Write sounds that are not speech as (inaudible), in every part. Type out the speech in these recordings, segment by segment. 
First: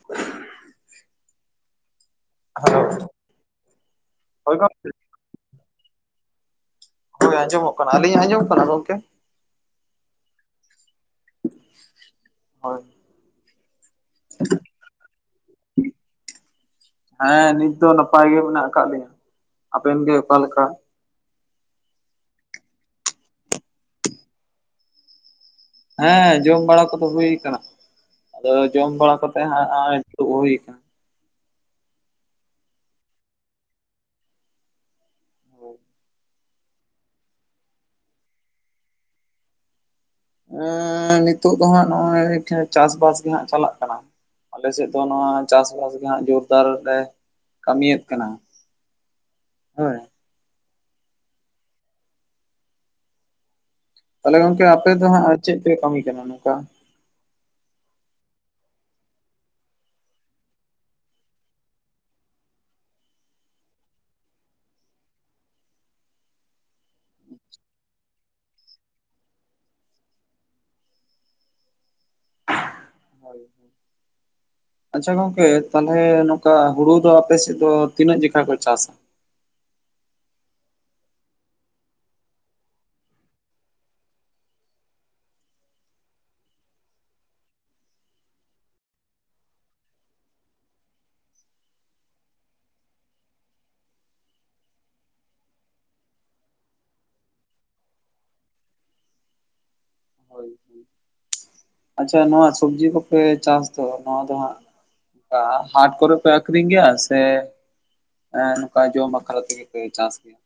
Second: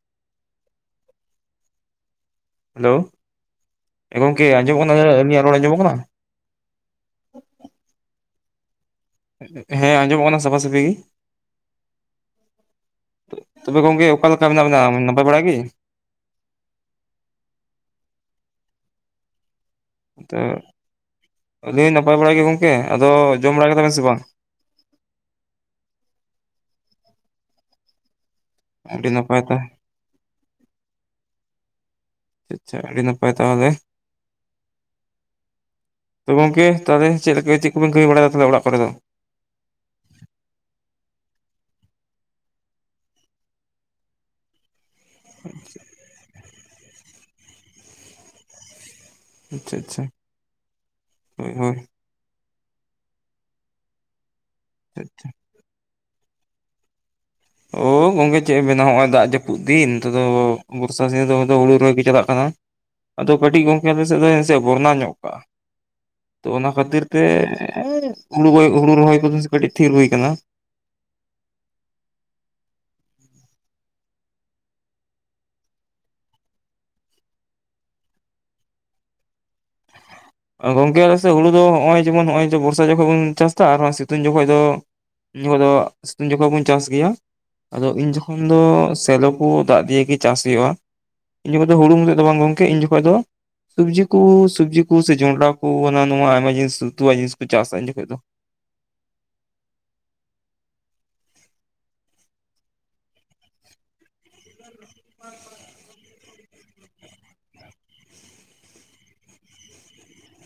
(unintelligible) Hello ᱮ ᱜᱚᱝᱠᱮ ᱦᱳᱭ ᱟᱸᱡᱚᱢᱚᱜ ᱜᱚᱢᱠᱮ ᱠᱟᱱᱟ ᱟᱹᱞᱤᱧᱟᱜ ᱨᱚᱲ ᱟᱸᱡᱚᱢᱚᱜ ᱠᱟᱱᱟ? ᱦᱳᱭ ᱟᱸᱡᱚᱢᱚᱜ ᱠᱟᱱᱟ᱾ ᱟᱹᱞᱤᱧᱟᱜ ᱟᱸᱡᱚᱢᱚᱜ ᱠᱟᱱᱟ ᱜᱚᱝᱠᱮ? ᱦᱮᱸ ᱟᱸᱡᱚᱢᱚᱜ ᱠᱟᱱᱟ ᱥᱟᱯᱷᱟ ᱥᱟᱹᱯᱷᱤ ᱜᱮ᱾ ᱦᱳᱭ᱾ ᱛᱚᱵᱮ ᱜᱚᱝᱠᱮ ᱚᱠᱟ ᱞᱮᱠᱟ ᱢᱮᱱᱟᱜ ᱵᱤᱱᱟ ᱱᱟᱯᱟᱭ ᱵᱟᱲᱟ ᱜᱤ? ᱦᱮᱸ ᱱᱤᱛ ᱫᱚ ᱱᱟᱯᱟᱭ ᱜᱮ ᱢᱮᱱᱟᱜ ᱠᱟᱜ ᱞᱤᱧᱟ᱾ ᱟᱵᱮᱱ ᱜᱮ ᱚᱠᱟ ᱞᱮᱠᱟ? ᱟᱹᱞᱤ ᱱᱟᱯᱟᱭ ᱵᱟᱲᱟ ᱜᱮ ᱜᱚᱝᱠᱮ᱾ ᱟᱫᱚ ᱡᱚᱢ ᱵᱟᱲᱟ ᱠᱮᱫᱟ ᱵᱮᱱ ᱥᱮ ᱵᱟᱝ? ᱦᱮᱸ ᱡᱚᱢ ᱵᱟᱲᱟ ᱠᱚᱫᱚ ᱦᱩᱭ ᱠᱟᱱᱟ, ᱟᱫᱚ ᱡᱚᱢ ᱟᱹᱰᱤ ᱵᱟᱲᱟ ᱱᱟᱯᱟᱭ ᱠᱟᱛᱮᱜ ᱛᱟ ᱦᱟᱸᱜ ᱦᱚᱸᱜᱼᱚᱭ ᱫᱩᱲᱩᱵ ᱦᱩᱭ ᱠᱟᱱᱟ᱾ ᱟᱪᱪᱷᱟ, ᱟᱹᱰᱤ ᱱᱟᱯᱟᱭ ᱛᱟᱦᱚᱞᱮ᱾ ᱛᱚ ᱜᱚᱝᱠᱮ ᱛᱟᱦᱚᱞᱮ ᱪᱮᱫ ᱞᱮᱠᱟ ᱪᱮᱫ ᱠᱚᱵᱤᱱ ᱠᱟᱹᱢᱤ ᱵᱟᱲᱟᱭᱫᱟ ᱛᱟᱦᱚᱞᱮ ᱚᱲᱟᱜ ᱠᱚᱨᱮ ᱫᱚ? ᱮᱸ ᱱᱤᱛᱚᱜ ᱫᱚ ᱦᱟᱸᱜ ᱱᱚᱜᱼᱚᱭ ᱪᱟᱥᱼᱵᱟᱥ ᱜᱮ ᱦᱟᱸᱜ ᱪᱟᱞᱟᱜ ᱠᱟᱱᱟ᱾ ᱟᱞᱮ ᱥᱮᱫ ᱫᱚ ᱱᱚᱣᱟ ᱪᱟᱥᱼᱵᱟᱥ ᱜᱮ ᱦᱟᱸᱜ ᱡᱳᱨᱫᱟᱨ ᱞᱮ ᱠᱟᱹᱢᱤᱭᱮᱫ ᱠᱟᱱᱟ᱾ ᱟᱪᱪᱷᱟ ᱦᱳᱭ ᱟᱪᱪᱷᱟ, ᱦᱳᱭ ᱦᱳᱭ᱾ ᱛᱟᱦᱚᱞᱮ ᱜᱚᱝᱠᱮ ᱟᱯᱮ ᱫᱚ ᱦᱟᱸᱜ ᱪᱮᱫ ᱯᱮ ᱠᱟᱹᱢᱤ ᱠᱟᱱᱟ ᱱᱚᱝᱠᱟ? ᱳ ᱠᱚᱝᱜᱮ ᱪᱮᱫ ᱮᱢ ᱢᱮᱱᱟ ᱦᱚᱜᱼᱚᱭ ᱫᱟᱜ ᱡᱟᱹᱯᱩᱫ ᱫᱤᱱ ᱱᱤᱛᱚᱜ ᱫᱚ ᱵᱚᱨᱥᱟ ᱥᱤᱱ ᱫᱚ ᱫᱚ ᱦᱩᱲᱩ ᱨᱚᱦᱚᱭ ᱜᱮ ᱪᱟᱞᱟᱜ ᱠᱟᱱᱟ᱾ ᱟᱫᱚ ᱠᱟᱹᱴᱤᱡ ᱜᱚᱝᱠᱮ ᱟᱞᱮ ᱥᱮᱫ ᱫᱚ ᱵᱚᱨᱱᱟ ᱧᱚᱜ ᱠᱟᱜᱼᱟ᱾ ᱛᱚ ᱚᱱᱟ ᱠᱷᱟᱹᱛᱤᱨ ᱛᱮ ᱦᱩᱲᱩ ᱦᱩᱲᱩ ᱨᱚᱦᱚᱭ ᱠᱚᱫᱚ ᱠᱟᱹᱴᱤᱡ ᱛᱷᱤᱨ ᱦᱩᱭ ᱠᱟᱱᱟ᱾ ᱦ ᱟᱪᱪᱷᱟ ᱜᱚᱝᱠᱮ ᱛᱟᱦᱚᱞᱮ ᱱᱚᱝᱠᱟ ᱦᱩᱲᱩ ᱫᱚ ᱟᱯᱮ ᱥᱮᱫ ᱫᱚ ᱛᱤᱱᱟᱹᱜ ᱡᱮᱠᱷᱟ ᱠᱚ ᱪᱟᱥᱟ? ᱜᱚᱝᱠᱮ ᱟᱞᱮ ᱥᱮ ᱦᱩᱲᱩ ᱫᱚ ᱦᱚᱸᱜᱼᱚᱭ ᱡᱮᱢᱚᱱ ᱦᱚᱸᱜᱼᱚᱭ ᱵᱚᱨᱥᱟ ᱡᱚᱠᱷᱚᱡ ᱵᱚᱱ ᱪᱟᱥᱫᱟ ᱟᱨ ᱥᱤᱛᱩᱝ ᱡᱚᱠᱷᱚᱡ ᱫᱚ ᱩᱱ ᱡᱚᱠᱚ ᱫᱚ ᱥᱤᱛᱩᱝ ᱡᱚᱠᱷᱚᱡ ᱵᱚᱱ ᱪᱟᱥ ᱜᱮᱭᱟ, ᱟᱫᱚ ᱤᱱ ᱡᱚᱠᱷᱚᱱ ᱫᱚ ᱥᱮᱞᱳ ᱠᱩ ᱫᱟᱜ ᱫᱤᱭᱮ ᱜᱮ ᱪᱟᱥ ᱦᱩᱭᱩᱜᱼᱟ᱾ ᱤᱱ ᱡᱚᱠᱷᱚᱡ ᱫᱚ ᱦᱩᱲᱩ ᱢᱚᱛᱚᱡ ᱫᱚ ᱵᱟᱝ ᱜᱚᱝᱠᱮ ᱤᱧ ᱡᱚᱠᱷᱚᱡ ᱫᱚ ᱥᱚᱵᱽᱡᱤ ᱠᱩ ᱥᱚᱵᱡᱤ ᱠᱩ ᱥᱮ ᱡᱚᱱᱰᱨᱟ ᱠᱩ ᱦᱟᱸᱱᱟ ᱱᱚᱶᱟ ᱟᱭᱢᱟ ᱡᱤᱱᱤᱥ ᱩᱛᱩᱣᱟᱜ ᱡᱤᱱᱤᱥ ᱠᱩ ᱪᱟᱥᱟ ᱩᱱ ᱡᱚᱠᱷᱚᱡ ᱫᱚ᱾ ᱦᱳᱭ ᱦᱳᱭ ᱟᱪᱪᱷᱟ ᱱᱚᱣᱟ ᱥᱚᱵᱽᱡᱤ ᱠᱚᱯᱮ ᱪᱟᱥ ᱫᱚ ᱱᱚᱣᱟ ᱫᱚ ᱦᱟᱸᱜ ᱦᱟᱴ ᱠᱚᱨᱮ ᱯᱮ ᱟᱠᱷᱨᱤᱧ ᱜᱮᱭᱟ ᱥᱮ ᱱᱚᱝᱠᱟ ᱡᱚᱢ ᱵᱟᱠᱷᱨᱟ ᱛᱮᱜᱮ ᱯᱮ ᱪᱟᱥ ᱜᱮᱭᱟ?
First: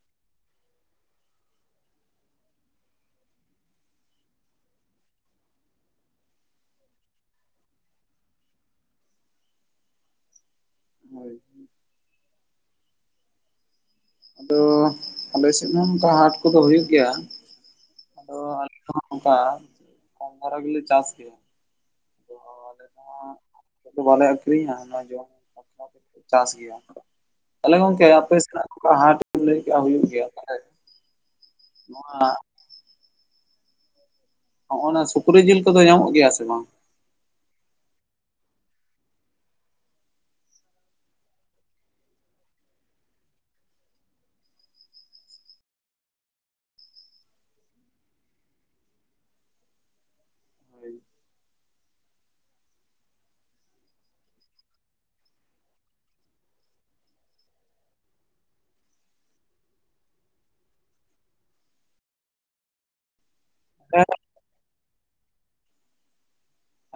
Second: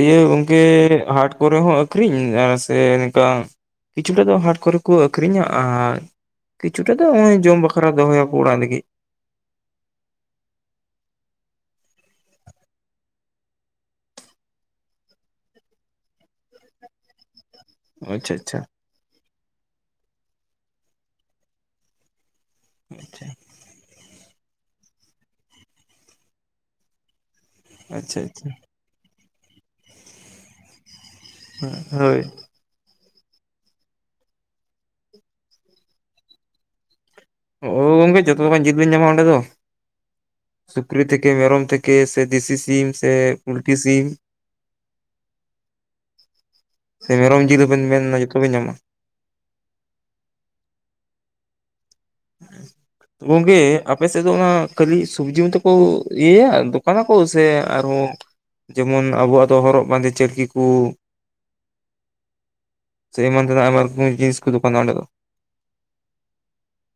ᱤᱭᱟᱹ ᱜᱚᱝᱠᱮ ᱦᱟᱴ ᱠᱚᱨᱮ ᱦᱚᱸ ᱟᱹᱠᱷᱨᱤᱧ ᱟᱨ ᱥᱮ ᱱᱚᱝᱠᱟ ᱠᱤᱪᱷᱩᱴᱟ ᱫᱚ ᱦᱟᱴ ᱠᱚᱨᱮ ᱠᱚ ᱟᱹᱠᱷᱨᱤᱧᱟ ᱟᱨ ᱠᱤᱪᱷᱩᱴᱟ ᱫᱚ ᱦᱚᱜᱼᱚᱭ ᱡᱚᱢ ᱵᱟᱠᱷᱨᱟ ᱫᱚᱦᱚᱭᱟᱠᱚ ᱚᱲᱟᱜ ᱞᱟᱹᱜᱤᱫ᱾ ᱦᱳᱭ ᱟᱫᱚ ᱟᱞᱮ ᱥᱮᱫ ᱢᱟ ᱚᱱᱠᱟ ᱦᱟᱴ ᱠᱚᱫᱚ ᱦᱩᱭᱩᱜ ᱜᱮᱭᱟ᱾ ᱟᱪᱪᱷᱟ ᱟᱫᱚ ᱟᱪᱪᱷᱟ ᱟᱞᱮ ᱦᱚᱸ ᱚᱱᱠᱟ ᱠᱚᱢ ᱫᱷᱟᱨᱟ ᱜᱮᱞᱮ ᱪᱟᱥ ᱜᱮᱭᱟ᱾ ᱟᱞᱮ ᱦᱚᱸ ᱱᱚᱣᱟ ᱵᱟᱞᱮ ᱟᱹᱠᱷᱨᱤᱧᱟ ᱱᱚᱣᱟ ᱡᱚᱢ (inaudible) ᱪᱟᱥ ᱜᱮᱭᱟ᱾ ᱛᱟᱦᱚᱞᱮ ᱜᱚᱝᱠᱮ ᱟᱪᱪᱷᱟ ᱟᱯᱮ ᱟᱪᱪᱷᱟ ᱥᱮᱱᱟᱜ ᱚᱱᱠᱟ ᱦᱟᱴ ᱞᱟᱹᱭ ᱠᱮᱜᱼᱟ ᱦᱩᱭᱩᱜ ᱜᱮᱭᱟ‌ ᱛᱟᱦᱚᱞᱮ ᱱᱚᱣᱟ ᱦᱳᱭ ᱦᱚᱸᱜᱚᱼᱱᱟ ᱥᱩᱠᱨᱤ ᱡᱤᱞ ᱠᱚᱫᱚ ᱧᱟᱢᱚᱜ ᱜᱮᱭᱟ ᱥᱮ ᱵᱟᱝ? ᱳ ᱜᱚᱝᱠᱮ ᱡᱷᱚᱛᱚ ᱞᱮᱠᱟᱱ ᱡᱤᱞ ᱵᱤᱱ ᱧᱟᱢᱟ ᱚᱸᱰᱮ ᱫᱚ᱾ ᱥᱩᱠᱨᱤ, ᱛᱷᱮᱠᱮ ᱢᱮᱨᱚᱢ, ᱛᱷᱮᱠᱮ ᱥᱮ ᱫᱮᱥᱤ ᱥᱤᱢ, ᱥᱮ ᱞᱩᱴᱤ ᱥᱤᱢ, ᱥᱮ ᱢᱮᱨᱚᱢ ᱡᱤᱞ ᱫᱚᱵᱮᱱ ᱢᱮᱱᱟ ᱡᱷᱚᱛᱚ ᱵᱤᱱ ᱧᱟᱢᱟ᱾ (inaudible) ᱜᱚᱝᱠᱮ ᱟᱯᱮ ᱥᱮᱫ ᱫᱚ ᱚᱱᱟ ᱠᱷᱟᱹᱞᱤ ᱥᱚᱵᱽᱡᱤ ᱢᱚᱛᱚ ᱠᱚ ᱤᱭᱟᱹᱭᱟ ᱫᱚᱠᱟᱱᱟᱠᱚ ᱥᱮ ᱟᱨᱦᱚᱸ ᱡᱮᱢᱚᱱ ᱟᱵᱚᱣᱟᱜ ᱫᱚ ᱦᱚᱨᱚᱜ ᱵᱟᱸᱫᱮ ᱪᱟᱹᱴᱠᱤ ᱠᱚ ᱪᱮ ᱮᱢᱟᱱ ᱛᱮᱱᱟᱜ ᱟᱭᱢᱟ ᱨᱚᱠᱚᱢ ᱡᱤᱱᱤᱥ ᱠᱚ ᱫᱚᱠᱟᱱ ᱚᱸᱰᱮ ᱫᱚ?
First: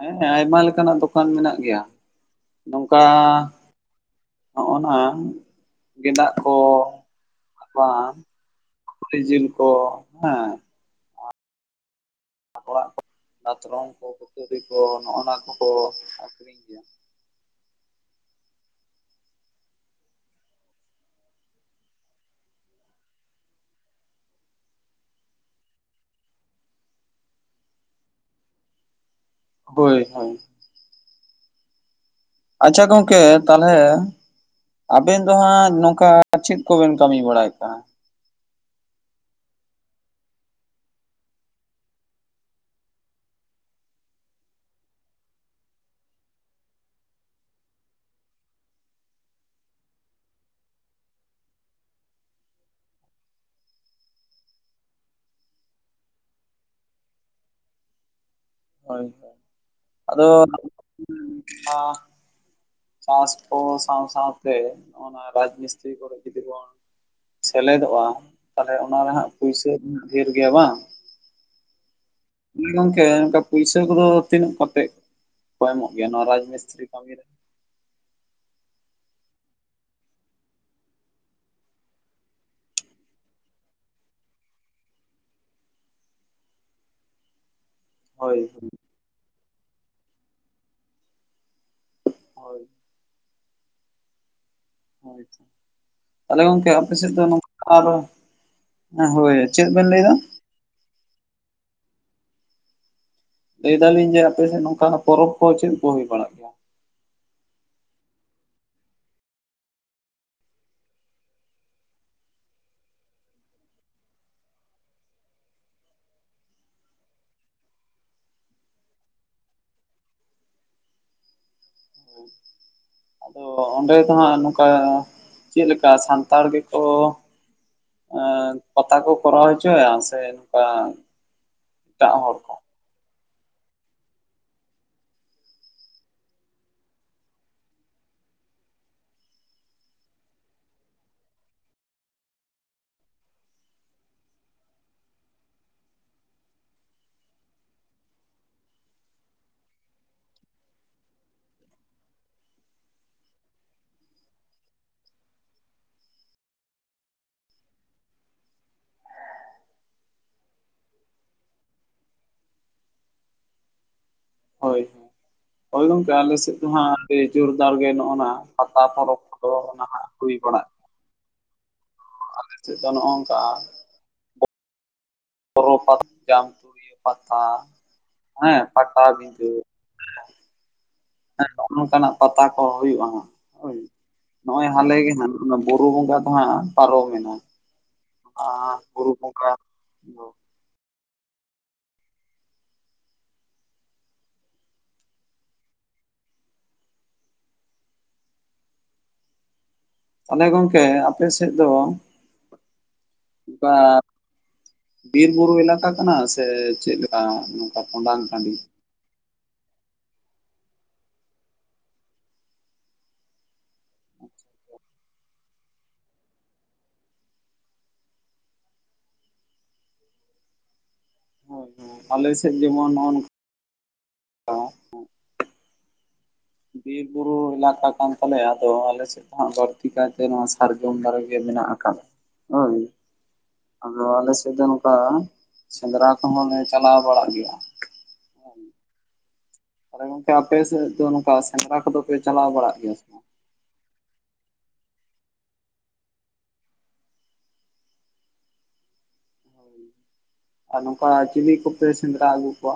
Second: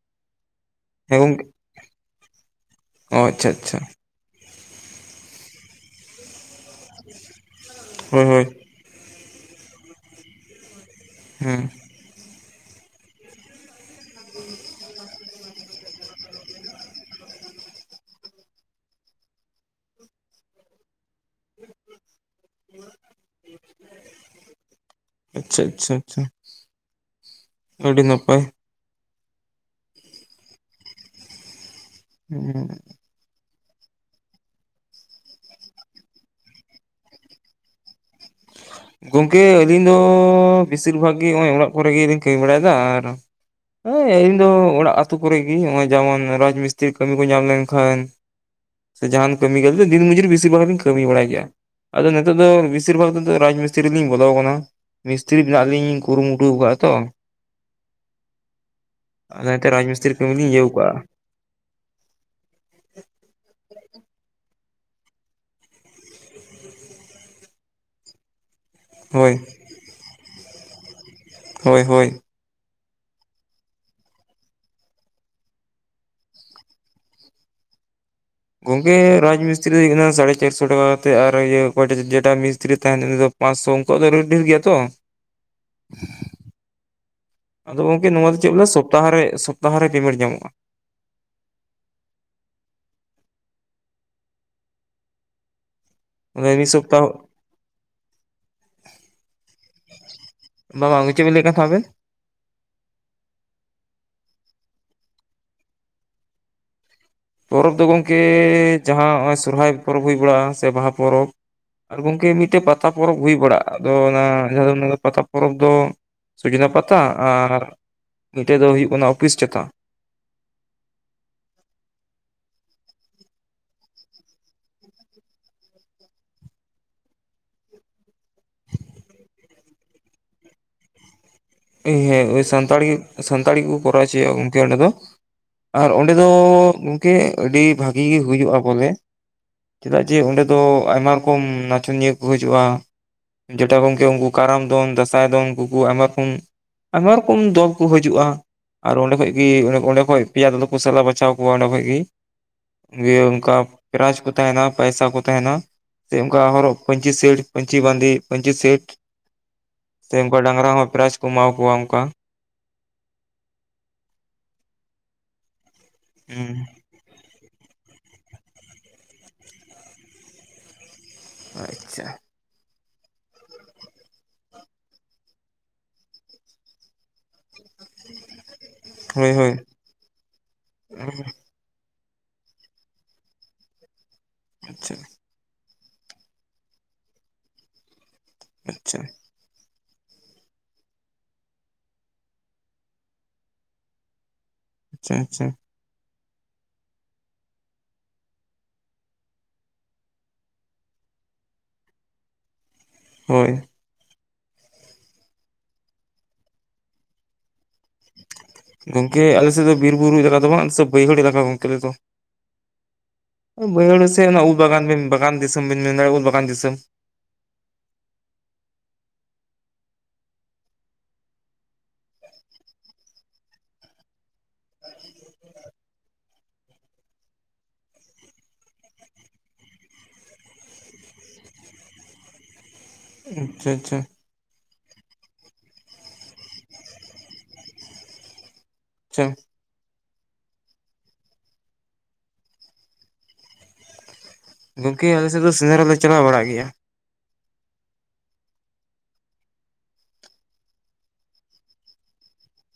ᱦᱮᱸ ᱟᱭᱢᱟ ᱞᱮᱠᱟᱱᱟᱜ ᱦᱮᱸ ᱫᱚᱠᱟᱱ ᱜᱚᱝᱠᱮ ᱢᱮᱱᱟᱜ ᱜᱮᱭᱟ ᱱᱚᱝᱠᱟ ᱚ ᱟᱪᱪᱷᱟ ᱟᱪᱪᱷᱟ ᱦᱚᱸᱜᱚᱼᱱᱟ ᱜᱮᱫᱟᱜ ᱠᱚ ᱟᱨ ᱦᱳᱭ ᱦᱳᱭ ᱥᱩᱠᱨᱤ ᱡᱤᱞ ᱠᱚ ᱦᱮᱸ᱾ ᱦᱩᱸ ᱚᱲᱟᱜ ᱠᱚ ᱫᱟᱛᱨᱚᱢ ᱠᱚ (unintelligible) ᱠᱚ ᱱᱚᱜ-ᱚ ᱱᱚᱣᱟ ᱠᱚ (inaudible) ᱟᱪᱪᱷᱟ ᱟᱪᱪᱷᱟ ᱟᱪᱪᱷᱟ ᱟᱹᱰᱤ ᱱᱟᱯᱟᱭ ᱦᱳᱭ ᱟᱪᱪᱷᱟ ᱜᱚᱝᱠᱮ ᱛᱟᱦᱞᱮ ᱟᱵᱮᱱ ᱫᱚ ᱦᱟᱸᱜ ᱱᱚᱝᱠᱟ ᱪᱮᱫ ᱠᱚᱵᱮᱱ ᱠᱟᱹᱢᱤ ᱵᱟᱲᱟᱭ ᱠᱟᱱᱟ᱾ ᱜᱚᱝᱠᱮ ᱟᱹᱞᱤᱧ ᱫᱚ ᱵᱮᱥᱤᱨ ᱵᱷᱟᱜᱽ ᱜᱮ ᱱᱚᱜ-ᱚᱭ ᱚᱲᱟᱜ ᱠᱚᱨᱮ ᱜᱮᱞᱤᱧ ᱠᱟᱹᱢᱤ ᱵᱟᱲᱟᱭᱮᱫᱟ ᱟᱨ ᱦᱮᱸ ᱤᱧ ᱫᱚ ᱚᱲᱟᱜ ᱟᱛᱩ ᱠᱚᱨᱮᱜᱤ ᱱᱚᱜ-ᱚᱭ ᱡᱮᱢᱚᱱ ᱨᱟᱡᱽ ᱢᱤᱥᱛᱤᱨᱤ ᱠᱟᱹᱢᱤ ᱠᱩ ᱧᱟᱢ ᱞᱮᱱᱠᱷᱟᱱ ᱥᱮ ᱡᱟᱦᱟᱱ ᱠᱟᱹᱢᱤ ᱠᱚᱫᱚ ᱫᱤᱱ ᱢᱚᱡᱩᱨᱤ ᱵᱤᱥᱤᱨ ᱵᱷᱟᱜᱽ ᱞᱤᱧ ᱠᱟᱹᱢᱤ ᱵᱟᱲᱟᱭ ᱜᱮᱭᱟ᱾ ᱟᱫᱚ ᱱᱤᱛᱳᱜ ᱫᱚ ᱵᱤᱥᱤᱨ ᱵᱷᱟᱜᱽ ᱨᱟᱡᱽ ᱢᱤᱥ ᱢᱤᱥᱛᱨᱤ ᱞᱤᱧ ᱵᱚᱞᱚ ᱟᱠᱟᱱᱟ ᱢᱤᱥᱛᱤᱨᱤ ᱵᱤᱱᱟᱜ ᱞᱤᱧ ᱠᱩᱨᱩᱢᱩᱴᱩ ᱠᱟᱜᱼᱟ ᱛᱚ᱾ ᱦᱳᱭ ᱦᱳᱭ ᱚᱱᱟ ᱛᱮ ᱨᱟᱡᱽᱢᱤᱥᱛᱨᱤ ᱠᱟᱹᱢᱤ ᱞᱤᱧ ᱤᱭᱟᱹ ᱠᱟᱜ-ᱟ᱾ ᱟ ᱪᱟᱥ ᱠᱚ ᱥᱟᱶ ᱥᱟᱶᱛᱮ ᱱᱚᱜ-ᱚ ᱱᱚᱣᱟ ᱨᱟᱡᱽ ᱢᱤᱥᱛᱨᱤ ᱠᱚᱨᱮ ᱡᱩᱫᱤ ᱵᱚᱱ᱾ ᱥᱮᱞᱮᱫᱚᱜ-ᱟ ᱛᱟᱞᱦᱮ ᱚᱱᱟ ᱨᱮ ᱦᱟᱸᱜ ᱦᱳᱭ ᱯᱩᱭᱥᱟᱹ ᱰᱷᱮᱨ ᱜᱮᱭᱟ ᱵᱟᱝ᱾ ᱦᱳᱭ ᱦᱳᱭ ᱦᱮ ᱜᱚᱝᱠᱮ ᱚᱱᱠᱟ ᱯᱩᱭᱥᱟᱹ ᱠᱚᱫᱚ ᱛᱤᱱᱟᱹᱜ ᱠᱟᱛᱮ ᱠᱚ ᱮᱢᱚᱜ ᱜᱮᱭᱟ ᱱᱚᱣᱟ ᱨᱟᱡᱽ ᱢᱤᱥᱛᱨᱤ ᱠᱟᱢᱤ ᱨᱮ ᱜᱚᱝᱠᱮ ᱨᱟᱡᱽ ᱢᱤᱥᱛᱤᱨᱤ ᱫᱚ ᱦᱩᱭᱩᱜ ᱠᱟᱱᱟ ᱥᱟᱲᱮ ᱪᱟᱨᱥᱚ ᱴᱟᱠᱟ ᱠᱟᱛᱮ ᱟᱨ ᱤᱭᱟᱹ ᱚᱠᱚᱭᱴᱟᱜ ᱡᱮᱴᱟ ᱢᱤᱥᱛᱤᱨᱤ ᱛᱟᱦᱮᱸᱱ ᱫᱚ ᱩᱱᱤ ᱫᱚ ᱯᱟᱸᱥᱥᱚ ᱩᱝᱠᱩᱣᱟᱜ ᱫᱚ ᱨᱮᱴ ᱰᱷᱤᱨ ᱜᱮᱭᱟ ᱛᱚ ᱟᱫᱚ ᱜᱚᱢᱠᱮ ᱱᱚᱣᱟ ᱫᱚ ᱦᱳᱭ ᱪᱮᱫ ᱵᱚᱞᱮ ᱥᱚᱯᱛᱟᱦᱚ ᱨᱮ ᱥᱚᱯᱛᱟᱦᱚ ᱨᱮ ᱯᱮᱢᱮᱱᱴ ᱧᱟᱢᱚᱜ-ᱟ᱾ ᱦᱳᱭ᱾ ᱦᱳᱭ ᱛᱟᱦᱞᱮ ᱜᱚᱝᱠᱮ ᱢᱤᱫ ᱟᱯᱮ ᱥᱚᱯᱛᱟᱦᱚ ᱥᱮᱫ ᱫᱚ ᱱᱚᱝᱠᱟ ᱫᱚ, ᱦᱳᱭ ᱪᱮᱫ ᱵᱮᱱ ᱞᱟᱹᱭ ᱫᱟ? ᱵᱟ ᱵᱟᱝ ᱪᱮᱫ ᱵᱤᱱ ᱞᱟᱹᱭ ᱠᱟᱱ ᱛᱟᱦᱮᱸ ᱟᱵᱮᱱ? ᱞᱟᱹᱭ ᱫᱟᱞᱤᱧ ᱡᱮ ᱟᱯᱮᱥᱮᱫ ᱱᱚᱝᱠᱟᱱᱟᱜ ᱯᱚᱨᱚᱵ ᱠᱚ ᱪᱮᱫ ᱠᱚ ᱦᱩᱭ ᱵᱟᱲᱟᱜ-ᱟ? ᱯᱚᱨᱚᱵ ᱫᱚ ᱜᱚᱝᱠᱮ ᱡᱟᱦᱟᱸ ᱱᱚᱜ-ᱚᱭ ᱥᱚᱨᱚᱦᱟᱭ ᱯᱚᱨᱚᱵ ᱦᱩᱭ ᱵᱟᱲᱟᱜᱼᱟ ᱥᱮ ᱵᱟᱦᱟ ᱯᱚᱨᱚᱵ ᱟᱨ ᱜᱚᱢᱠᱮ ᱢᱤᱫᱴᱮᱡ ᱯᱟᱛᱟ ᱯᱚᱨᱚᱵ ᱦᱩᱭ ᱵᱟᱲᱟᱜᱼᱟ, ᱟᱫᱚ ᱚᱱᱟ ᱡᱟᱦᱟᱸ ᱫᱚ ᱯᱟᱛᱟ ᱯᱚᱨᱚᱵ ᱫᱚ ᱥᱩᱡᱱᱟ ᱯᱟᱛᱟ ᱟᱨ ᱢᱤᱫᱴᱮᱡ ᱫᱚ ᱦᱩᱭᱩᱜ ᱠᱟᱱᱟ ᱚᱯᱤᱥ ᱪᱟᱛᱟ᱾ ᱟᱫᱚ ᱚᱸᱰᱮ ᱫᱚ ᱦᱟᱸᱜ ᱱᱚᱝᱠᱟ ᱪᱤᱫ ᱞᱮᱠᱟ ᱥᱟᱱᱛᱟᱲ ᱜᱮᱠᱚ ᱮᱸ ᱯᱟᱛᱟ ᱠᱚ ᱠᱚᱨᱟᱣ ᱦᱚᱪᱚᱭᱟ ᱥᱮ ᱱᱚᱝᱠᱟ ᱦᱮᱸ ᱮᱴᱟᱜ ᱦᱚᱲ ᱦᱮᱸ ᱠᱚ ᱥᱟᱱᱛᱟᱲ ᱜᱮ ᱥᱟᱱᱛᱟᱲ ᱜᱮᱠᱚ ᱠᱚᱨᱟᱣ ᱦᱚᱪᱚᱭᱮᱫᱟ ᱜᱚᱝᱠᱮ ᱚᱸᱰᱮ ᱫᱚ᱾ ᱟᱨ ᱚᱸᱰᱮ ᱫᱚ ᱜᱚᱝᱠᱮ ᱟᱹᱰᱤ ᱵᱷᱟᱜᱤ ᱜᱮ ᱦᱩᱭᱩᱜᱼᱟ ᱵᱚᱞᱮ᱾ ᱪᱮᱫᱟᱜ ᱡᱮ ᱚᱸᱰᱮ ᱫᱚ ᱟᱭᱢᱟ ᱨᱚᱠᱚᱢ ᱱᱟᱪᱚᱱᱤᱭᱟᱹ ᱠᱚ ᱦᱤᱡᱩᱜᱼᱟ᱾ ᱡᱮᱴᱟ ᱜᱚᱝᱠᱮ ᱩᱝᱠᱩ ᱠᱟᱨᱟᱢ ᱫᱚᱱ ᱫᱟᱸᱥᱟᱭ ᱫᱚᱱ ᱩᱝᱠᱩ ᱟᱭᱢᱟ ᱨᱚᱠᱚᱢ ᱟᱭᱢᱟ ᱲᱚᱠᱚᱢ ᱫᱚᱞ ᱠᱚ ᱦᱤᱡᱩᱜᱼᱟ᱾ ᱟᱨ ᱚᱸᱰᱮ ᱠᱷᱚᱡ ᱜᱤ ᱚᱸᱰᱮ ᱠᱷᱚᱡ ᱯᱮᱭᱟ ᱫᱚᱞ ᱠᱚ ᱥᱟᱞᱟ ᱵᱟᱪᱷᱟᱣ ᱠᱚᱣᱟ ᱚᱸᱰᱮ ᱠᱷᱚᱡ ᱜᱤ᱾ ᱫᱤᱭᱮ ᱩᱝᱠᱟ ᱯᱨᱟᱭᱤᱡ ᱠᱚ ᱛᱟᱦᱮᱸᱱᱟ ᱯᱟᱭᱥᱟ ᱠᱚ ᱛᱟᱦᱮᱸᱱᱟ᱾ ᱥᱮ ᱚᱝᱠᱟ ᱦᱚᱨᱚᱜ ᱯᱟᱧᱪᱤ ᱥᱮᱴ ᱯᱟᱧᱪᱤ ᱵᱟᱸᱫᱤ ᱯᱟᱧᱪᱤ ᱥᱮᱴ ᱥᱮ ᱚᱝᱠᱟ ᱰᱟᱝᱨᱟ ᱦᱚᱸ ᱯᱨᱟᱭᱤᱡ ᱠᱚ ᱮᱢᱟᱣᱟ ᱠᱩᱣᱟ ᱚᱝᱠᱟ ᱦᱳᱭ ᱦᱳᱭ ᱜᱚᱝᱠᱮ ᱟᱞᱮ ᱦᱩᱸ ᱥᱮᱫ ᱫᱚ ᱦᱟᱸᱜ ᱥᱮ ᱡᱳᱨᱫᱟᱨ ᱜᱮ ᱱᱚᱜᱼᱱᱟ ᱯᱟᱛᱟ ᱯᱚᱨᱚᱵᱽ ᱠᱚᱫᱚ ᱱᱟᱦᱟᱜ ᱦᱩᱭ ᱵᱟᱲᱟᱜ ᱟᱪᱪᱷᱟ᱾ ᱟᱞᱮ ᱥᱮᱫ ᱫᱚ ᱱᱚᱜ ᱚᱝᱠᱟ ᱵᱚᱨᱚ ᱯᱟᱛᱟ ᱡᱟᱢ ᱛᱩᱨᱤᱭᱟᱹ ᱯᱟᱛᱟ ᱦᱮᱸ ᱯᱟᱴᱟᱵᱤᱫᱟᱹ ᱩᱸ᱾ ᱱᱚᱜᱼᱚ ᱱᱚᱝᱠᱟᱱᱟᱜ ᱯᱟᱛᱟ ᱠᱚ ᱦᱩᱭᱩᱜᱼᱟ ᱦᱟᱸᱜ ᱦᱳᱭ, ᱱᱚᱜᱼᱚᱭ ᱟᱪᱪᱷᱟ ᱦᱟᱞᱮ ᱜᱮ ᱦᱟᱸᱜ ᱚᱱᱟ ᱵᱩᱨᱩ ᱵᱚᱸᱜᱟ ᱫᱚ ᱦᱟᱸᱜ ᱯᱟᱨᱚᱢᱮᱱᱟ ᱟᱻ ᱟᱪᱪᱷᱟ ᱵᱩᱨᱩ ᱵᱚᱸᱜᱟ ᱫᱚ ᱟᱪᱪᱷᱟ ᱟᱪᱪᱷᱟ᱾ ᱛᱟᱦᱞᱮ ᱜᱚᱝᱠᱮ ᱟᱯᱮ ᱥᱮᱫ ᱫᱚ ᱦᱳᱭ᱾ ᱚᱱᱠᱟ ᱵᱤᱨ ᱵᱩᱨᱩ ᱮᱞᱟᱠᱟ ᱠᱟᱱᱟ ᱥᱮ ᱪᱮᱫᱞᱮᱠᱟ ᱱᱚᱝᱠᱟ ᱴᱚᱰᱟᱝ ᱴᱟᱺᱰᱤ ᱜᱚᱝᱠᱮ ᱟᱞᱮᱥᱮᱫ ᱫᱚ ᱵᱤᱨ ᱵᱩᱨᱩ ᱮᱞᱟᱠᱟ ᱫᱚ ᱵᱟᱝ ᱟᱞᱮᱫᱚ ᱵᱟᱹᱭᱦᱟᱹᱲ ᱮᱞᱟᱠᱟ ᱜᱚᱝᱠᱮ ᱟᱞᱮ ᱫᱚ᱾ ᱵᱟᱹᱭᱦᱟᱹᱲ ᱥᱮᱫ ᱚᱱᱟ ᱩᱞ ᱵᱟᱜᱟᱱ ᱵᱤᱱ ᱵᱟᱜᱟᱱ ᱫᱤᱥᱚᱢ ᱵᱤᱱ ᱢᱮᱱ ᱫᱟᱲᱮᱼᱟ ᱩᱞ ᱵᱟᱜᱟᱱ ᱫᱤᱥᱚᱢ᱾ ᱦᱳᱭ ᱡᱳᱭ ᱟᱞᱮ ᱥᱮᱫ ᱡᱮᱢᱚᱱ ᱱᱚᱜᱼᱚ ᱱᱚᱝ ᱵᱤᱨ ᱵᱩᱨᱩ ᱮᱞᱟᱠᱟ ᱠᱟᱱ ᱛᱟᱞᱮᱭᱟ ᱟᱫᱚ ᱟᱞᱮᱥᱮᱫ ᱦᱟᱸᱜ ᱵᱟᱹᱲᱛᱤ ᱠᱟᱭᱛᱮ ᱱᱚᱣᱟ ᱥᱟᱨᱡᱚᱢ ᱫᱟᱨᱮ ᱜᱮ ᱢᱮᱱᱟᱜ ᱟᱠᱟᱫ ᱦᱳᱭ᱾ ᱟᱪᱪᱷᱟ ᱟᱪᱪᱷᱟ ᱟᱫᱚ ᱟᱞᱮ ᱥᱮᱫ ᱫᱚ ᱱᱚᱝᱠᱟ ᱥᱮᱸᱫᱽᱨᱟ ᱠᱚᱦᱚᱸᱞᱮ ᱪᱟᱞᱟᱣ ᱵᱟᱲᱟᱜ ᱜᱮᱭᱟ᱾ ᱪᱦᱷᱮᱢ ᱛᱟᱦᱞᱮ ᱜᱚᱝᱠᱮ ᱟᱯᱮ ᱥᱮᱫ ᱫᱚ ᱱᱚᱝᱠᱟ ᱥᱮᱸᱫᱽᱨᱟ ᱠᱚᱫᱚ ᱯᱮ ᱪᱟᱞᱟᱣ ᱵᱟᱲᱟᱜ ᱜᱮᱭᱟ ᱥᱮ ᱵᱟᱝ? ᱜᱚᱝᱠᱮ ᱟᱞᱮᱥᱮᱫ ᱫᱚ ᱥᱮᱸᱫᱽᱨᱟ ᱞᱮ ᱪᱟᱞᱟᱣ ᱵᱟᱲᱟᱜ ᱜᱮᱭᱟ᱾ ᱟᱨ ᱱᱚᱝᱠᱟ ᱪᱤᱞᱤ ᱠᱚᱯᱮ ᱥᱮᱸᱫᱽᱨᱟ ᱟᱹᱜᱩ ᱠᱚᱣᱟ?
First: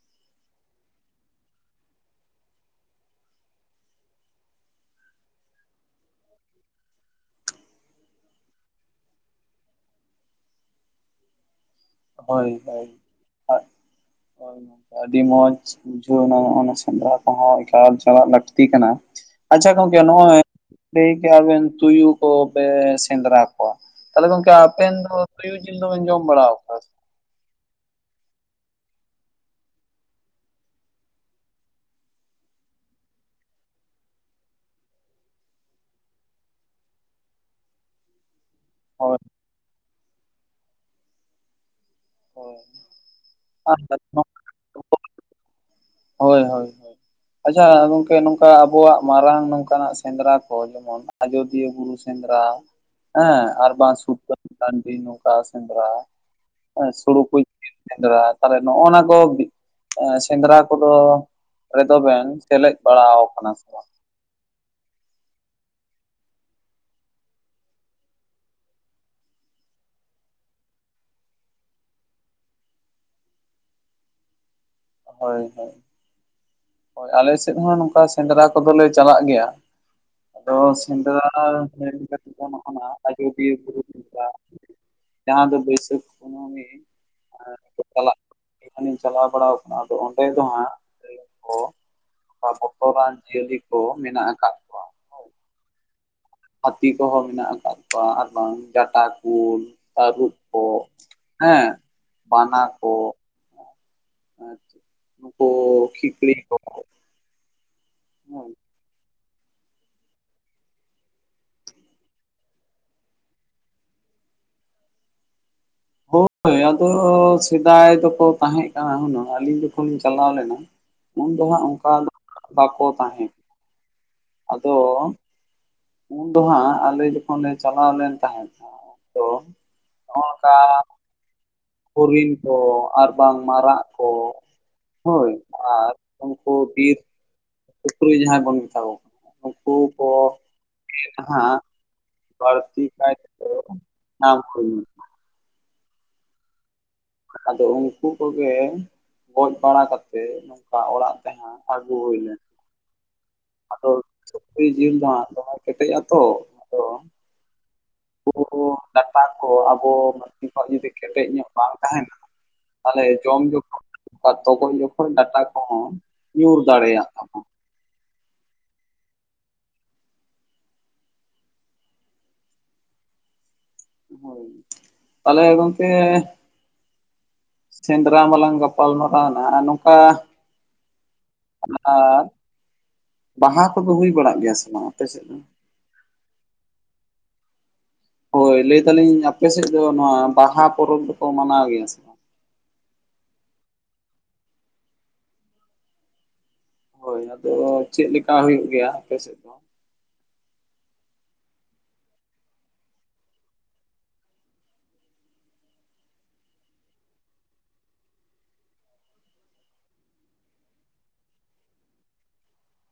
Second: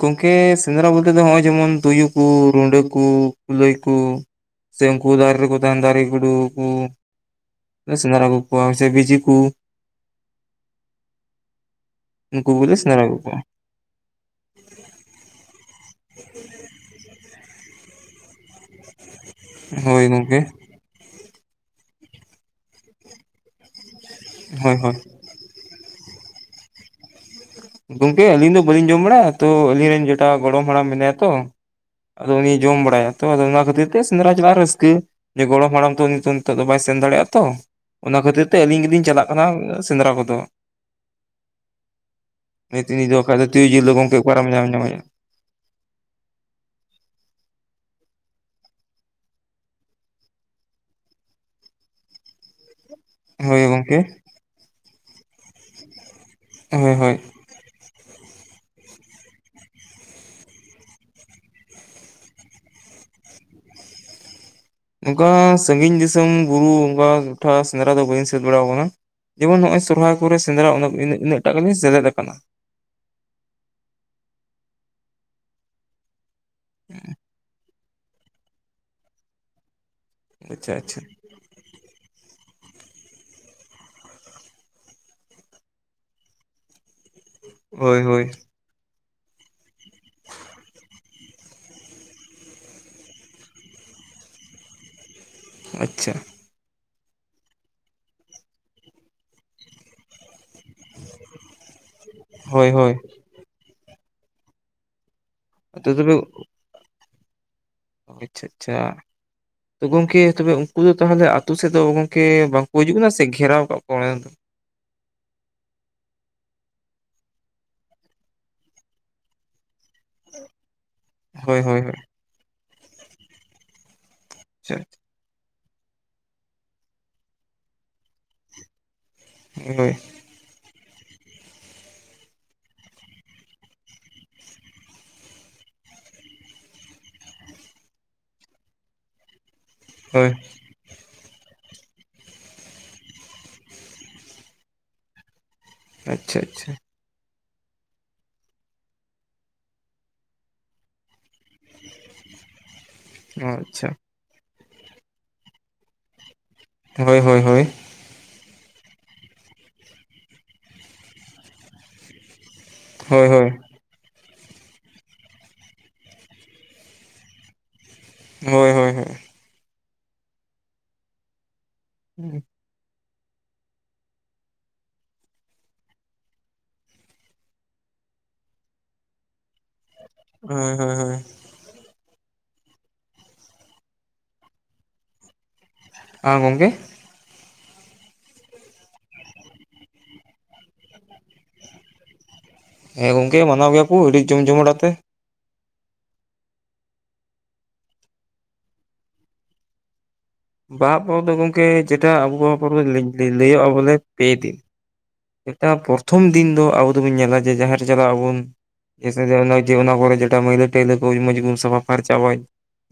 ᱜᱚᱢᱠᱮ ᱥᱮᱸᱫᱽᱨᱟ ᱵᱚᱞᱛᱮ ᱫᱚ ᱱᱚᱜᱼᱚᱭ ᱡᱮᱢᱚᱱ ᱛᱩᱭᱩ ᱠᱩ ᱨᱩᱰᱟᱹ ᱠᱩ ᱠᱩᱞᱟᱹᱭ ᱠᱩ ᱥᱮ ᱩᱝᱠᱩ ᱫᱟᱨᱮ ᱨᱮ ᱠᱚ ᱛᱟᱦᱮᱸᱱ ᱫᱟᱨᱮ ᱜᱩᱰᱩ ᱠᱩ ᱥᱨᱸᱫᱨᱟ ᱟᱜᱩ ᱠᱩᱣᱟ, ᱥᱮ ᱵᱤᱡᱤ ᱠᱚ ᱦᱳᱭ ᱩᱱᱠᱩ ᱠᱚᱞᱮ ᱦᱳᱭ, ᱥᱮᱸᱫᱽᱨᱟ ᱟᱹᱜᱩ ᱠᱚᱣᱟ ᱳᱭ ᱱᱚᱝᱠᱟ ᱟᱹᱰᱤ ᱢᱚᱸᱡᱽ ᱾ ᱵᱩᱷᱟᱹᱣ ᱚᱱᱟ ᱥᱮᱸᱫᱽᱨᱟ ᱠᱚᱦᱚᱸ ᱮᱠᱟᱞ ᱪᱟᱞᱟᱜ ᱞᱟᱹᱠᱛᱤ ᱠᱟᱱᱟ ᱾ ᱟᱪᱪᱷᱟ ᱜᱚᱝᱠᱮ ᱱᱚᱜᱼᱚᱭ ᱞᱟᱹᱭ ᱠᱮᱜ-ᱟ ᱵᱮᱱ ᱛᱩᱭᱩ ᱠᱚ ᱯᱮ ᱥᱮᱸᱫᱽᱨᱟ ᱛᱟᱦᱞᱮ ᱜᱚᱝᱠᱮ ᱦᱳᱭ ᱟᱵᱮᱱ ᱦᱳᱭ ᱫᱚ ᱛᱩᱭᱩ ᱡᱤᱞ ᱫᱚ ᱵᱮᱱ ᱡᱚᱢ ᱵᱟᱲᱟᱣ ᱠᱟᱫᱟ? ᱜᱚᱝᱠᱮ ᱟᱞᱤᱧ ᱫᱚ ᱵᱟᱟᱹᱞᱤᱧ ᱡᱚᱢ ᱵᱟᱲᱟᱭᱟ ᱛᱚ ᱟᱞᱤᱧ ᱨᱮᱱ ᱡᱮᱴᱟᱣ ᱜᱚᱲᱚᱢ ᱦᱟᱲᱟᱢ ᱢᱮᱱᱟᱭᱟ ᱛᱚ ᱟᱫᱚ ᱩᱱᱤᱭ ᱡᱚᱢ ᱵᱟᱲᱟᱭᱟ, ᱛᱚ ᱟᱫᱚ ᱚᱱᱟ ᱠᱷᱟᱹᱛᱤᱨ ᱛᱮ ᱥᱨᱸᱫᱨᱟ ᱪᱟᱞᱟᱜ ᱨᱟᱹᱥᱠᱟᱹ ᱾ ᱡᱮ ᱜᱚᱲᱚᱢ ᱦᱟᱲᱟᱢ ᱛᱚ ᱩᱱᱤ ᱛᱚ ᱱᱤᱛᱚᱜ ᱫᱚ ᱵᱟᱭ ᱥᱮᱱ ᱫᱟᱲᱮᱜᱼᱟ ᱛᱚ ᱾ ᱚᱱᱟ ᱠᱷᱟᱹᱛᱤᱨ ᱛᱮ ᱟᱹᱞᱤᱧ ᱜᱮᱞᱤᱧ ᱦᱳᱭ ᱪᱟᱞᱟᱜ ᱠᱟᱱᱟ ᱥᱮᱸᱫᱽᱨᱟ ᱠᱚᱫᱚ ᱾ ᱦᱳᱭ ᱱᱩᱭ ᱛᱤᱱᱤ ᱫᱚ ᱵᱟᱠᱷᱟᱡ ᱫᱚ ᱛᱩᱭᱩ ᱟᱨ ᱡᱤᱞ ᱫᱚ ᱜᱚᱢᱠᱮ ᱚᱠᱟᱨᱮᱢ ᱧᱟᱢ ᱧᱟᱢᱟᱭᱟ ᱾ ᱦᱳᱭ ᱦᱳᱭ ᱦᱳᱭ ᱾ ᱟᱪᱪᱷᱟ ᱜᱚᱝᱠᱮ ᱱᱚᱝᱠᱟ ᱟᱵᱚᱣᱟᱜ ᱢᱟᱨᱟᱝ ᱱᱚᱝᱠᱟᱱᱟᱜ ᱥᱮᱸᱫᱽᱨᱟ ᱠᱚ ᱡᱮᱢᱚᱱ ᱟᱡᱚᱫᱤᱭᱟᱹ ᱵᱩᱨᱩ ᱥᱮᱸᱫᱽᱨᱟ, ᱦᱮᱸ ᱦᱳᱭ ᱟᱨ ᱵᱟᱝ ᱜᱚᱝᱠᱮ ᱥᱩᱛᱟᱹᱱ ᱴᱟᱺᱰᱤ ᱱᱚᱝᱠᱟ ᱥᱮᱸᱫᱽᱨᱟ ᱦᱮᱸ ᱦᱳᱭ ᱾ (unintelligible) ᱥᱮᱸᱫᱽᱨᱟ ᱛᱟᱦᱞᱮ ᱱᱚᱜᱼᱚ ᱱᱟ ᱠᱚ ᱮᱸ ᱥᱮᱸᱫᱽᱨᱟ ᱠᱚᱫᱚ ᱨᱮᱫᱚ ᱵᱮᱱ ᱥᱮᱞᱮᱫ ᱵᱟᱲᱟ ᱟᱠᱟᱱᱟ ᱥᱮ ᱵᱟᱝ? ᱱᱚᱝᱠᱟ ᱥᱟᱺᱜᱤᱧ ᱫᱤᱥᱚᱢ ᱵᱩᱨᱩ ᱚᱝᱠᱟ ᱴᱚᱴᱷᱟ ᱥᱮᱸᱫᱽᱨᱟ ᱫᱚ ᱵᱟᱹᱧ ᱥᱮᱱ ᱵᱟᱲᱟ ᱟᱠᱟᱱᱟ ᱾ ᱡᱮᱢᱚᱱ ᱱᱚᱜᱼᱚᱭ ᱥᱚᱨᱦᱟᱭ ᱠᱚᱨᱮ ᱥᱮᱸᱫᱽᱨᱟ ᱤᱱᱟᱹᱜ ᱴᱟᱜ ᱜᱮᱞᱤᱧ ᱥᱮᱞᱫ ᱟᱠᱟᱱᱟ ᱾ ᱦᱳᱭ ᱦᱳᱭ, ᱦᱳᱭ ᱟᱞᱮ ᱥᱮᱫ ᱦᱚᱸ ᱱᱚᱝᱠᱟ ᱥᱮᱸᱫᱨᱟ ᱠᱚᱫᱚ ᱞᱮ ᱪᱟᱞᱟᱜ ᱜᱮᱭᱟ ᱟᱫᱚ ᱟᱪᱪᱷᱟ ᱟᱪᱪᱷᱟ ᱥᱮᱸᱫᱨᱟ (unintelligible) ᱞᱮᱠᱟᱛᱮ ᱛᱮᱫᱚ ᱱᱚᱜ-ᱚᱱᱟ ᱟᱡᱚᱫᱤᱭᱟᱹ ᱵᱩᱨᱩ ᱥᱮᱸᱫᱨᱟ ᱡᱟᱦᱟᱸ ᱫᱚ ᱵᱟᱹᱭᱥᱟᱹᱠᱷ ᱠᱩᱱᱟᱹᱢᱤ ᱦᱳᱭ ᱪᱟᱞᱟᱜ ᱦᱳᱭ ᱡᱚᱠᱷᱚᱱᱤᱧ ᱪᱟᱞᱟᱣ ᱵᱟᱲᱟᱣ ᱟᱫᱚ ᱚᱸᱰᱮ ᱫᱚ ᱦᱟᱸᱜ ᱞᱟᱹᱭ ᱟᱠᱚ ᱚᱱᱠᱟ ᱵᱚᱛᱚᱨᱟᱱ ᱡᱤᱭᱟᱹᱞᱤ ᱠᱚ ᱢᱮᱱᱟᱜ ᱟᱠᱟᱫ ᱠᱚᱣᱟ ᱦᱳᱭ ᱟᱪᱪᱷᱟ ᱾ ᱦᱟᱹᱛᱤ ᱠᱚᱦᱚᱸ ᱢᱮᱱᱟᱜ ᱟᱠᱟᱫ ᱠᱚᱣᱟ, ᱟᱨ ᱵᱟᱝ ᱡᱟᱴᱟ, ᱠᱩᱞ, ᱛᱟᱹᱨᱩᱵ ᱾ ᱠᱚ ᱦᱮᱸ ᱵᱟᱱᱟ ᱦᱳᱭ ᱠᱚ ᱦᱳᱭ ᱾ ᱱᱩᱠᱩ ᱟᱫᱚ ᱛᱚᱵᱮ ᱠᱷᱤᱠᱲᱤ ᱠᱚ ᱚ ᱟᱪᱪᱷᱟ ᱟᱪᱪᱷᱟ ᱾ ᱛᱚ ᱜᱚᱝᱠᱮ ᱛᱚᱵᱮ ᱩᱱᱠᱩ ᱫᱚ ᱛᱟᱦᱚᱞᱮ ᱟᱛᱳ ᱥᱮᱫ ᱫᱚ ᱜᱚᱝᱠᱮ ᱵᱟᱝᱠᱚ ᱦᱤᱡᱩᱜ ᱠᱟᱱᱟ ᱥᱮ ᱠᱚ ᱜᱷᱮᱨᱟᱣ ᱟᱠᱟᱫ ᱠᱚᱣᱟ? ᱦᱳᱭ ᱟᱫᱚ ᱥᱮᱫᱟᱭ ᱫᱚᱠᱚ ᱛᱟᱦᱮᱸ ᱠᱟᱱᱟ ᱦᱩᱱᱟᱹᱝ ᱟᱹᱞᱤᱧ ᱫᱚ ᱡᱚᱠᱷᱚᱱ ᱤᱧ ᱪᱟᱞᱟᱣ ᱞᱮᱱᱟ ᱩᱱ ᱫᱚ ᱦᱳᱭ ᱦᱟᱸᱜ ᱦᱳᱭ ᱚᱱᱠᱟ ᱦᱳᱭ ᱫᱚ ᱵᱟᱠᱚ ᱛᱟᱦᱮᱸ ᱾ ᱟᱫᱚ ᱟᱪᱪᱷᱟ ᱩᱱ ᱫᱚ ᱦᱟᱸᱜ ᱟᱞᱮ ᱡᱚᱠᱷᱚᱱ ᱞᱮ ᱪᱟᱞᱟᱣ ᱞᱮᱱ ᱛᱟᱦᱮᱸᱫ ᱩᱱ ᱫᱚ ᱦᱳᱭ ᱾ ᱱᱚᱜ ᱚᱝᱠᱟ ᱦᱚᱨᱤᱱ ᱠᱚᱸ, ᱟᱨ ᱵᱟᱝ ᱢᱟᱨᱟᱜ ᱠᱚ ᱦᱳᱭ ᱟᱨ ᱩᱱᱠᱩ ᱵᱤᱨ ᱥᱩᱠᱨᱤ ᱡᱟᱦᱟᱸᱭ ᱵᱚᱱ ᱢᱮᱛᱟ ᱠᱚ ᱠᱟᱱᱟ ᱾ ᱦᱳᱭ ᱾ (unintelligible) ᱱᱟᱦᱟᱜ ᱵᱟᱹᱲᱛᱤ ᱠᱟᱭ ᱛᱮᱫᱚ (unintelligible) ᱟᱪᱪᱷᱟ ᱟᱪᱪᱷᱟ ᱾ ᱟᱫᱚ ᱩᱱᱠᱩ ᱠᱚᱜᱮ ᱜᱚᱡ ᱵᱟᱲᱟ ᱠᱟᱛᱮᱜ ᱚᱱᱠᱟ ᱚᱲᱟᱜ ᱛᱮ ᱦᱟᱸᱜ ᱟᱹᱜᱩ ᱦᱩᱭ ᱞᱮᱱᱟ ᱚ ᱾ ᱟᱪᱪᱷᱟ ᱟᱫᱚ ᱥᱩᱠᱨᱤ ᱡᱤᱞ ᱫᱚ ᱦᱟᱸᱜ ᱫᱚᱢᱮ ᱠᱮᱴᱮᱡ ᱟᱛᱚ ᱾ ᱦᱳᱭ ᱦᱳᱭ ᱦᱳᱭ (unintelligible) ᱰᱟᱴᱟ ᱠᱚ ᱟᱵᱚ ᱢᱟᱹᱱᱢᱤ ᱠᱚᱣᱟᱜ ᱡᱩᱫᱤ ᱠᱮᱴᱮᱡ ᱧᱚᱜ ᱵᱟᱝ ᱛᱟᱦᱮᱱᱟ ᱛᱟᱞᱦᱮ ᱦᱳᱭ ᱡᱚᱢ ᱦᱳᱭ ᱡᱚᱠᱷᱚᱱ ᱟᱨ ᱛᱚᱜᱚᱡ ᱡᱚᱠᱷᱚᱱ ᱰᱟᱴᱟ ᱠᱚᱦᱚᱸ ᱧᱩᱨ ᱫᱟᱲᱮᱭᱟᱜ ᱛᱟᱢᱟ ᱦᱳᱭ ᱦᱳᱭ ᱦᱳᱭ (unintelligible) ᱦᱳᱭ ᱛᱟᱦᱚᱞᱮ ᱜᱚᱝᱠᱮ ᱥᱮᱸᱫᱨᱟ ᱢᱟᱞᱟᱝ ᱜᱟᱯᱟᱞ ᱢᱟᱨᱟᱣ ᱱᱟ ᱟᱨ ᱱᱚᱝᱠᱟ ᱦᱳᱭ ᱦᱳᱭ ᱦᱳᱭ ᱚᱱᱟ ᱵᱟᱦᱟ ᱠᱚᱫᱚ ᱦᱩᱭ ᱵᱟᱲᱟᱜ ᱜᱮᱭᱟ ᱥᱮ ᱵᱟᱝ ᱟᱯᱮ ᱥᱮᱫ ᱫᱚ? ᱟ ᱜᱚᱝᱠᱮ ᱦᱳᱭ ᱞᱟᱹᱭ ᱫᱟᱞᱤᱧ ᱟᱯᱮ ᱥᱮᱫ ᱫᱚ ᱱᱚᱣᱟ ᱵᱟᱦᱟ ᱯᱚᱨᱚᱵᱽ ᱫᱚᱠᱚ ᱢᱟᱱᱟᱣ ᱜᱮᱭᱟ ᱥᱮ ᱵᱟᱝ? ᱦᱮᱸ ᱜᱚᱝᱠᱮ ᱢᱟᱱᱟᱣ ᱜᱮᱭᱟ ᱠᱩ ᱟᱹᱰᱤ ᱡᱚᱢ ᱡᱚᱢᱟᱴ ᱟᱛᱮ ᱦᱳᱭ ᱟᱫᱚ ᱪᱮᱫ ᱞᱮᱠᱟ ᱦᱩᱭᱩᱜ ᱜᱮᱭᱟ ᱟᱯᱮ ᱥᱮᱫ ᱫᱚ? ᱵᱟᱦᱟ ᱯᱚᱨᱚᱵᱽ ᱫᱚ ᱜᱚᱢᱠᱮ ᱡᱮᱴᱟ ᱟᱵᱚ (unintelligible) ᱞᱟᱹᱭᱚᱜᱼᱟ ᱵᱚᱞᱮ ᱯᱮ ᱫᱤᱱ ᱮᱴᱟ ᱯᱨᱚᱛᱷᱚᱢ ᱫᱤᱱ ᱫᱚ ᱟᱵᱚ ᱫᱚᱵᱚᱱ ᱧᱮᱞᱟ ᱡᱮ ᱡᱟᱦᱮᱨ ᱪᱟᱞᱟᱜ ᱟᱵᱚᱱ ᱡᱮᱭᱥᱮ (unintelligible) ᱚᱱᱟ ᱠᱚᱨᱮ ᱡᱮᱴᱟ ᱢᱟᱹᱭᱞᱟᱹ ᱴᱟᱹᱭᱞᱟᱹ ᱠᱚ ᱢᱚᱡᱽ ᱜᱮᱵᱚᱱ ᱥᱟᱯᱷᱟ ᱯᱷᱟᱨᱪᱟ ᱪᱟᱵᱟᱭ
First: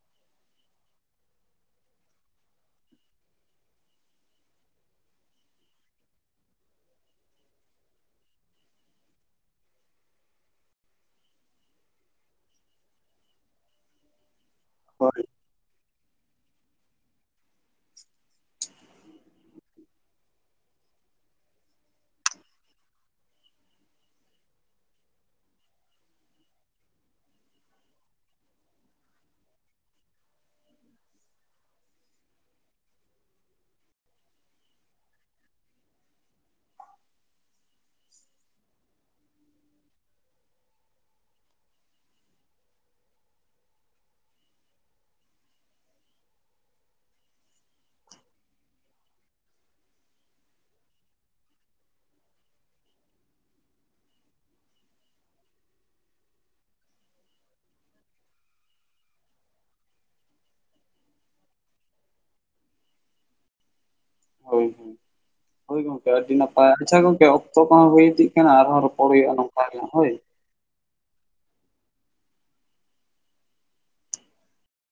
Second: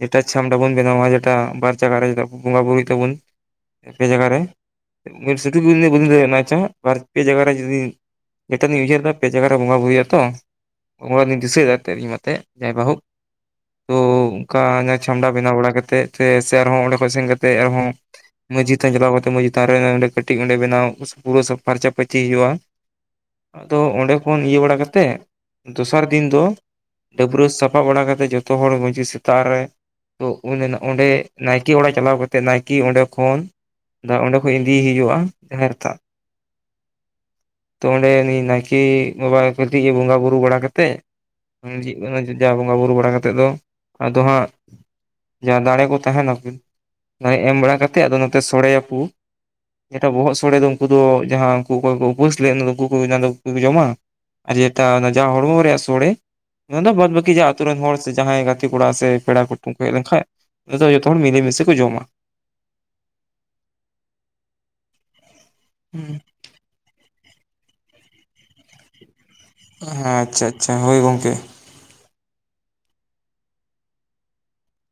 ᱡᱮᱴᱟ ᱪᱷᱟᱢᱰᱟ ᱵᱚᱱ ᱵᱮᱱᱟᱣᱟ ᱡᱮᱴᱟ ᱵᱟᱨ ᱡᱟᱜᱟ ᱨᱮ ᱵᱚᱸᱜᱟ ᱵᱩᱨᱩᱭ ᱛᱟᱵᱚᱱ ᱯᱮ ᱡᱟᱭᱜᱟ ᱨᱮ (unintelligible) ᱯᱮ ᱡᱟᱭᱜᱟ ᱨᱮ ᱡᱩᱫᱤ ᱱᱤᱛᱚᱜ ᱞᱤᱧ ᱩᱭᱦᱟᱹᱨ ᱮᱫᱟ ᱯᱮ ᱡᱟᱭᱜᱟᱨᱮ ᱵᱚᱸᱜᱟ ᱵᱩᱨᱩ ᱦᱩᱭᱩᱜᱼᱟᱛᱚ ᱚᱱᱠᱟ ᱜᱮᱞᱤᱧ ᱫᱤᱥᱟᱹᱭ ᱫᱟ ᱛᱮ ᱡᱟᱛᱮ ᱢᱚᱛᱮ ᱡᱟᱭ ᱵᱟᱹᱦᱩ ᱛᱚ ᱚᱱᱠᱟ ᱚᱱᱟ ᱦᱳᱭ ᱪᱷᱟᱢᱰᱟ ᱵᱮᱱᱟᱣ ᱵᱟᱲᱟ ᱠᱟᱛᱮᱜ ᱛᱮ ᱥᱮ ᱟᱨᱦᱚᱸ ᱚᱸᱰᱮ ᱠᱷᱚᱱ ᱥᱮᱱ ᱠᱟᱛᱮᱜ ᱟᱨᱦᱚᱸ ᱢᱟᱹᱡᱷᱤ ᱛᱷᱟᱱ ᱪᱟᱞᱟᱣ ᱠᱟᱛᱮᱫ ᱢᱟᱹᱡᱷᱤ ᱛᱷᱟᱱ ᱨᱮ ᱚᱸᱰᱮ ᱠᱟᱹᱴᱤᱡ ᱚᱸᱰᱮ ᱵᱮᱱᱟᱣ ᱯᱩᱨᱟᱹ ᱯᱷᱟᱨᱪᱟ ᱯᱷᱟᱹᱨᱪᱤ ᱦᱩᱭᱩᱜᱼᱟ ᱟᱫᱚ ᱚᱸᱰᱮ ᱠᱷᱚᱱ ᱤᱭᱟᱹ ᱵᱟᱲᱟ ᱠᱟᱛᱮᱫ ᱫᱚᱥᱟᱨ ᱫᱤᱱ ᱫᱚ ᱰᱟᱹᱵᱽᱨᱟᱹ ᱥᱟᱯᱷᱟ ᱵᱟᱲᱟ ᱠᱟᱛᱮᱫ ᱡᱚᱛᱚ ᱦᱚᱲ ᱢᱟᱹᱡᱷᱤ ᱥᱮᱛᱟᱜ ᱨᱮ ᱛᱚ ᱩᱱ ᱮᱱᱟᱜ ᱚᱸᱰᱮ ᱱᱟᱭᱠᱮ ᱚᱲᱟᱜ ᱪᱟᱞᱟᱣ ᱠᱟᱛᱮᱫ ᱱᱟᱭᱠᱮ ᱚᱸᱰᱮ ᱠᱷᱚᱱ ᱚᱸᱰᱮ ᱠᱷᱚᱡ ᱤᱫᱤᱭᱮ ᱦᱩᱭᱩᱜᱼᱟ ᱡᱟᱦᱮᱨ ᱛᱷᱟᱱ ᱛᱚ ᱚᱸᱰᱮ ᱩᱱᱤ ᱱᱟᱭᱠᱮ ᱵᱟᱵᱟ ᱠᱟᱹᱴᱤᱡ ᱮ ᱵᱚᱸᱜᱟ ᱵᱩᱨᱩ ᱵᱟᱲᱟ ᱠᱟᱛᱮᱜ ᱢᱟᱹᱡᱷᱤ ᱡᱟᱦᱮᱨ ᱵᱚᱸᱜᱟᱼᱵᱩᱨᱩ ᱵᱟᱲᱟ ᱠᱟᱛᱮᱫ ᱫᱚ ᱟᱫᱚ ᱦᱟᱸᱜ ᱡᱟᱦᱟᱸ ᱫᱟᱲᱮ ᱠᱚ ᱛᱟᱦᱮᱱᱟᱠᱤᱱ ᱚᱱᱟ ᱮᱢ ᱵᱟᱲᱟ ᱠᱟᱛᱮᱜ ᱟᱫᱚ ᱱᱚᱛᱮ ᱥᱚᱲᱮᱭᱟᱠᱩ ᱡᱮᱴᱟ ᱵᱚᱦᱚᱜ ᱥᱚᱲᱮ ᱫᱚ ᱩᱱᱠᱩ ᱫᱚ ᱡᱟᱦᱟᱸ ᱩᱱᱠᱩ ᱚᱠᱚᱭ ᱠᱚ ᱩᱯᱟᱹᱥ ᱞᱮᱫ ᱚᱱᱟ ᱫᱚ ᱩᱠᱩ ᱠᱚ ᱚᱱᱟ ᱫᱚ ᱩᱠᱩ ᱠᱚ ᱡᱚᱢᱟ ᱟᱨ ᱡᱮᱴᱟ ᱡᱟᱦᱟ ᱦᱚᱲᱢᱚ ᱨᱮᱭᱟᱜ ᱥᱳᱲᱮ ᱚᱱᱟ ᱫᱚ ᱵᱟᱫᱽ ᱵᱟᱹᱠᱤ ᱡᱟ ᱟᱹᱛᱩ ᱨᱮᱱ ᱦᱚᱲ ᱥᱮ ᱡᱟᱦᱟᱸᱭ ᱜᱟᱛᱮ ᱠᱚᱲᱟ ᱥᱮ ᱯᱮᱲᱟ ᱠᱩᱴᱩᱝ ᱠᱚ ᱦᱮᱡ ᱞᱮᱱᱠᱷᱟᱡ ᱟᱫᱚ ᱡᱚᱛᱚ ᱦᱚᱲ ᱢᱤᱞᱮ ᱢᱤᱥᱮ ᱠᱚ ᱡᱚᱢᱟ ᱦᱳᱭ ᱦᱳᱭ ᱜᱚᱝᱠᱮ ᱦᱮᱸ ᱟᱨ ᱫᱤᱱᱟᱹᱜ ᱟᱪᱪᱷᱟ ᱜᱚᱝᱠᱮ ᱚᱠᱛᱚ ᱠᱚᱦᱚᱸ ᱦᱩᱭ ᱤᱫᱤᱜ ᱠᱟᱱᱟ ᱟᱨᱦᱚᱸ ᱨᱚᱯᱚᱲ ᱦᱩᱭᱩᱜᱼᱟ ᱱᱚᱝᱠᱟ ᱾ ᱦᱮᱸ ᱟᱪᱪᱷᱟ ᱟᱪᱪᱷᱟ ᱦᱳᱭ ᱜᱚᱝᱠᱮ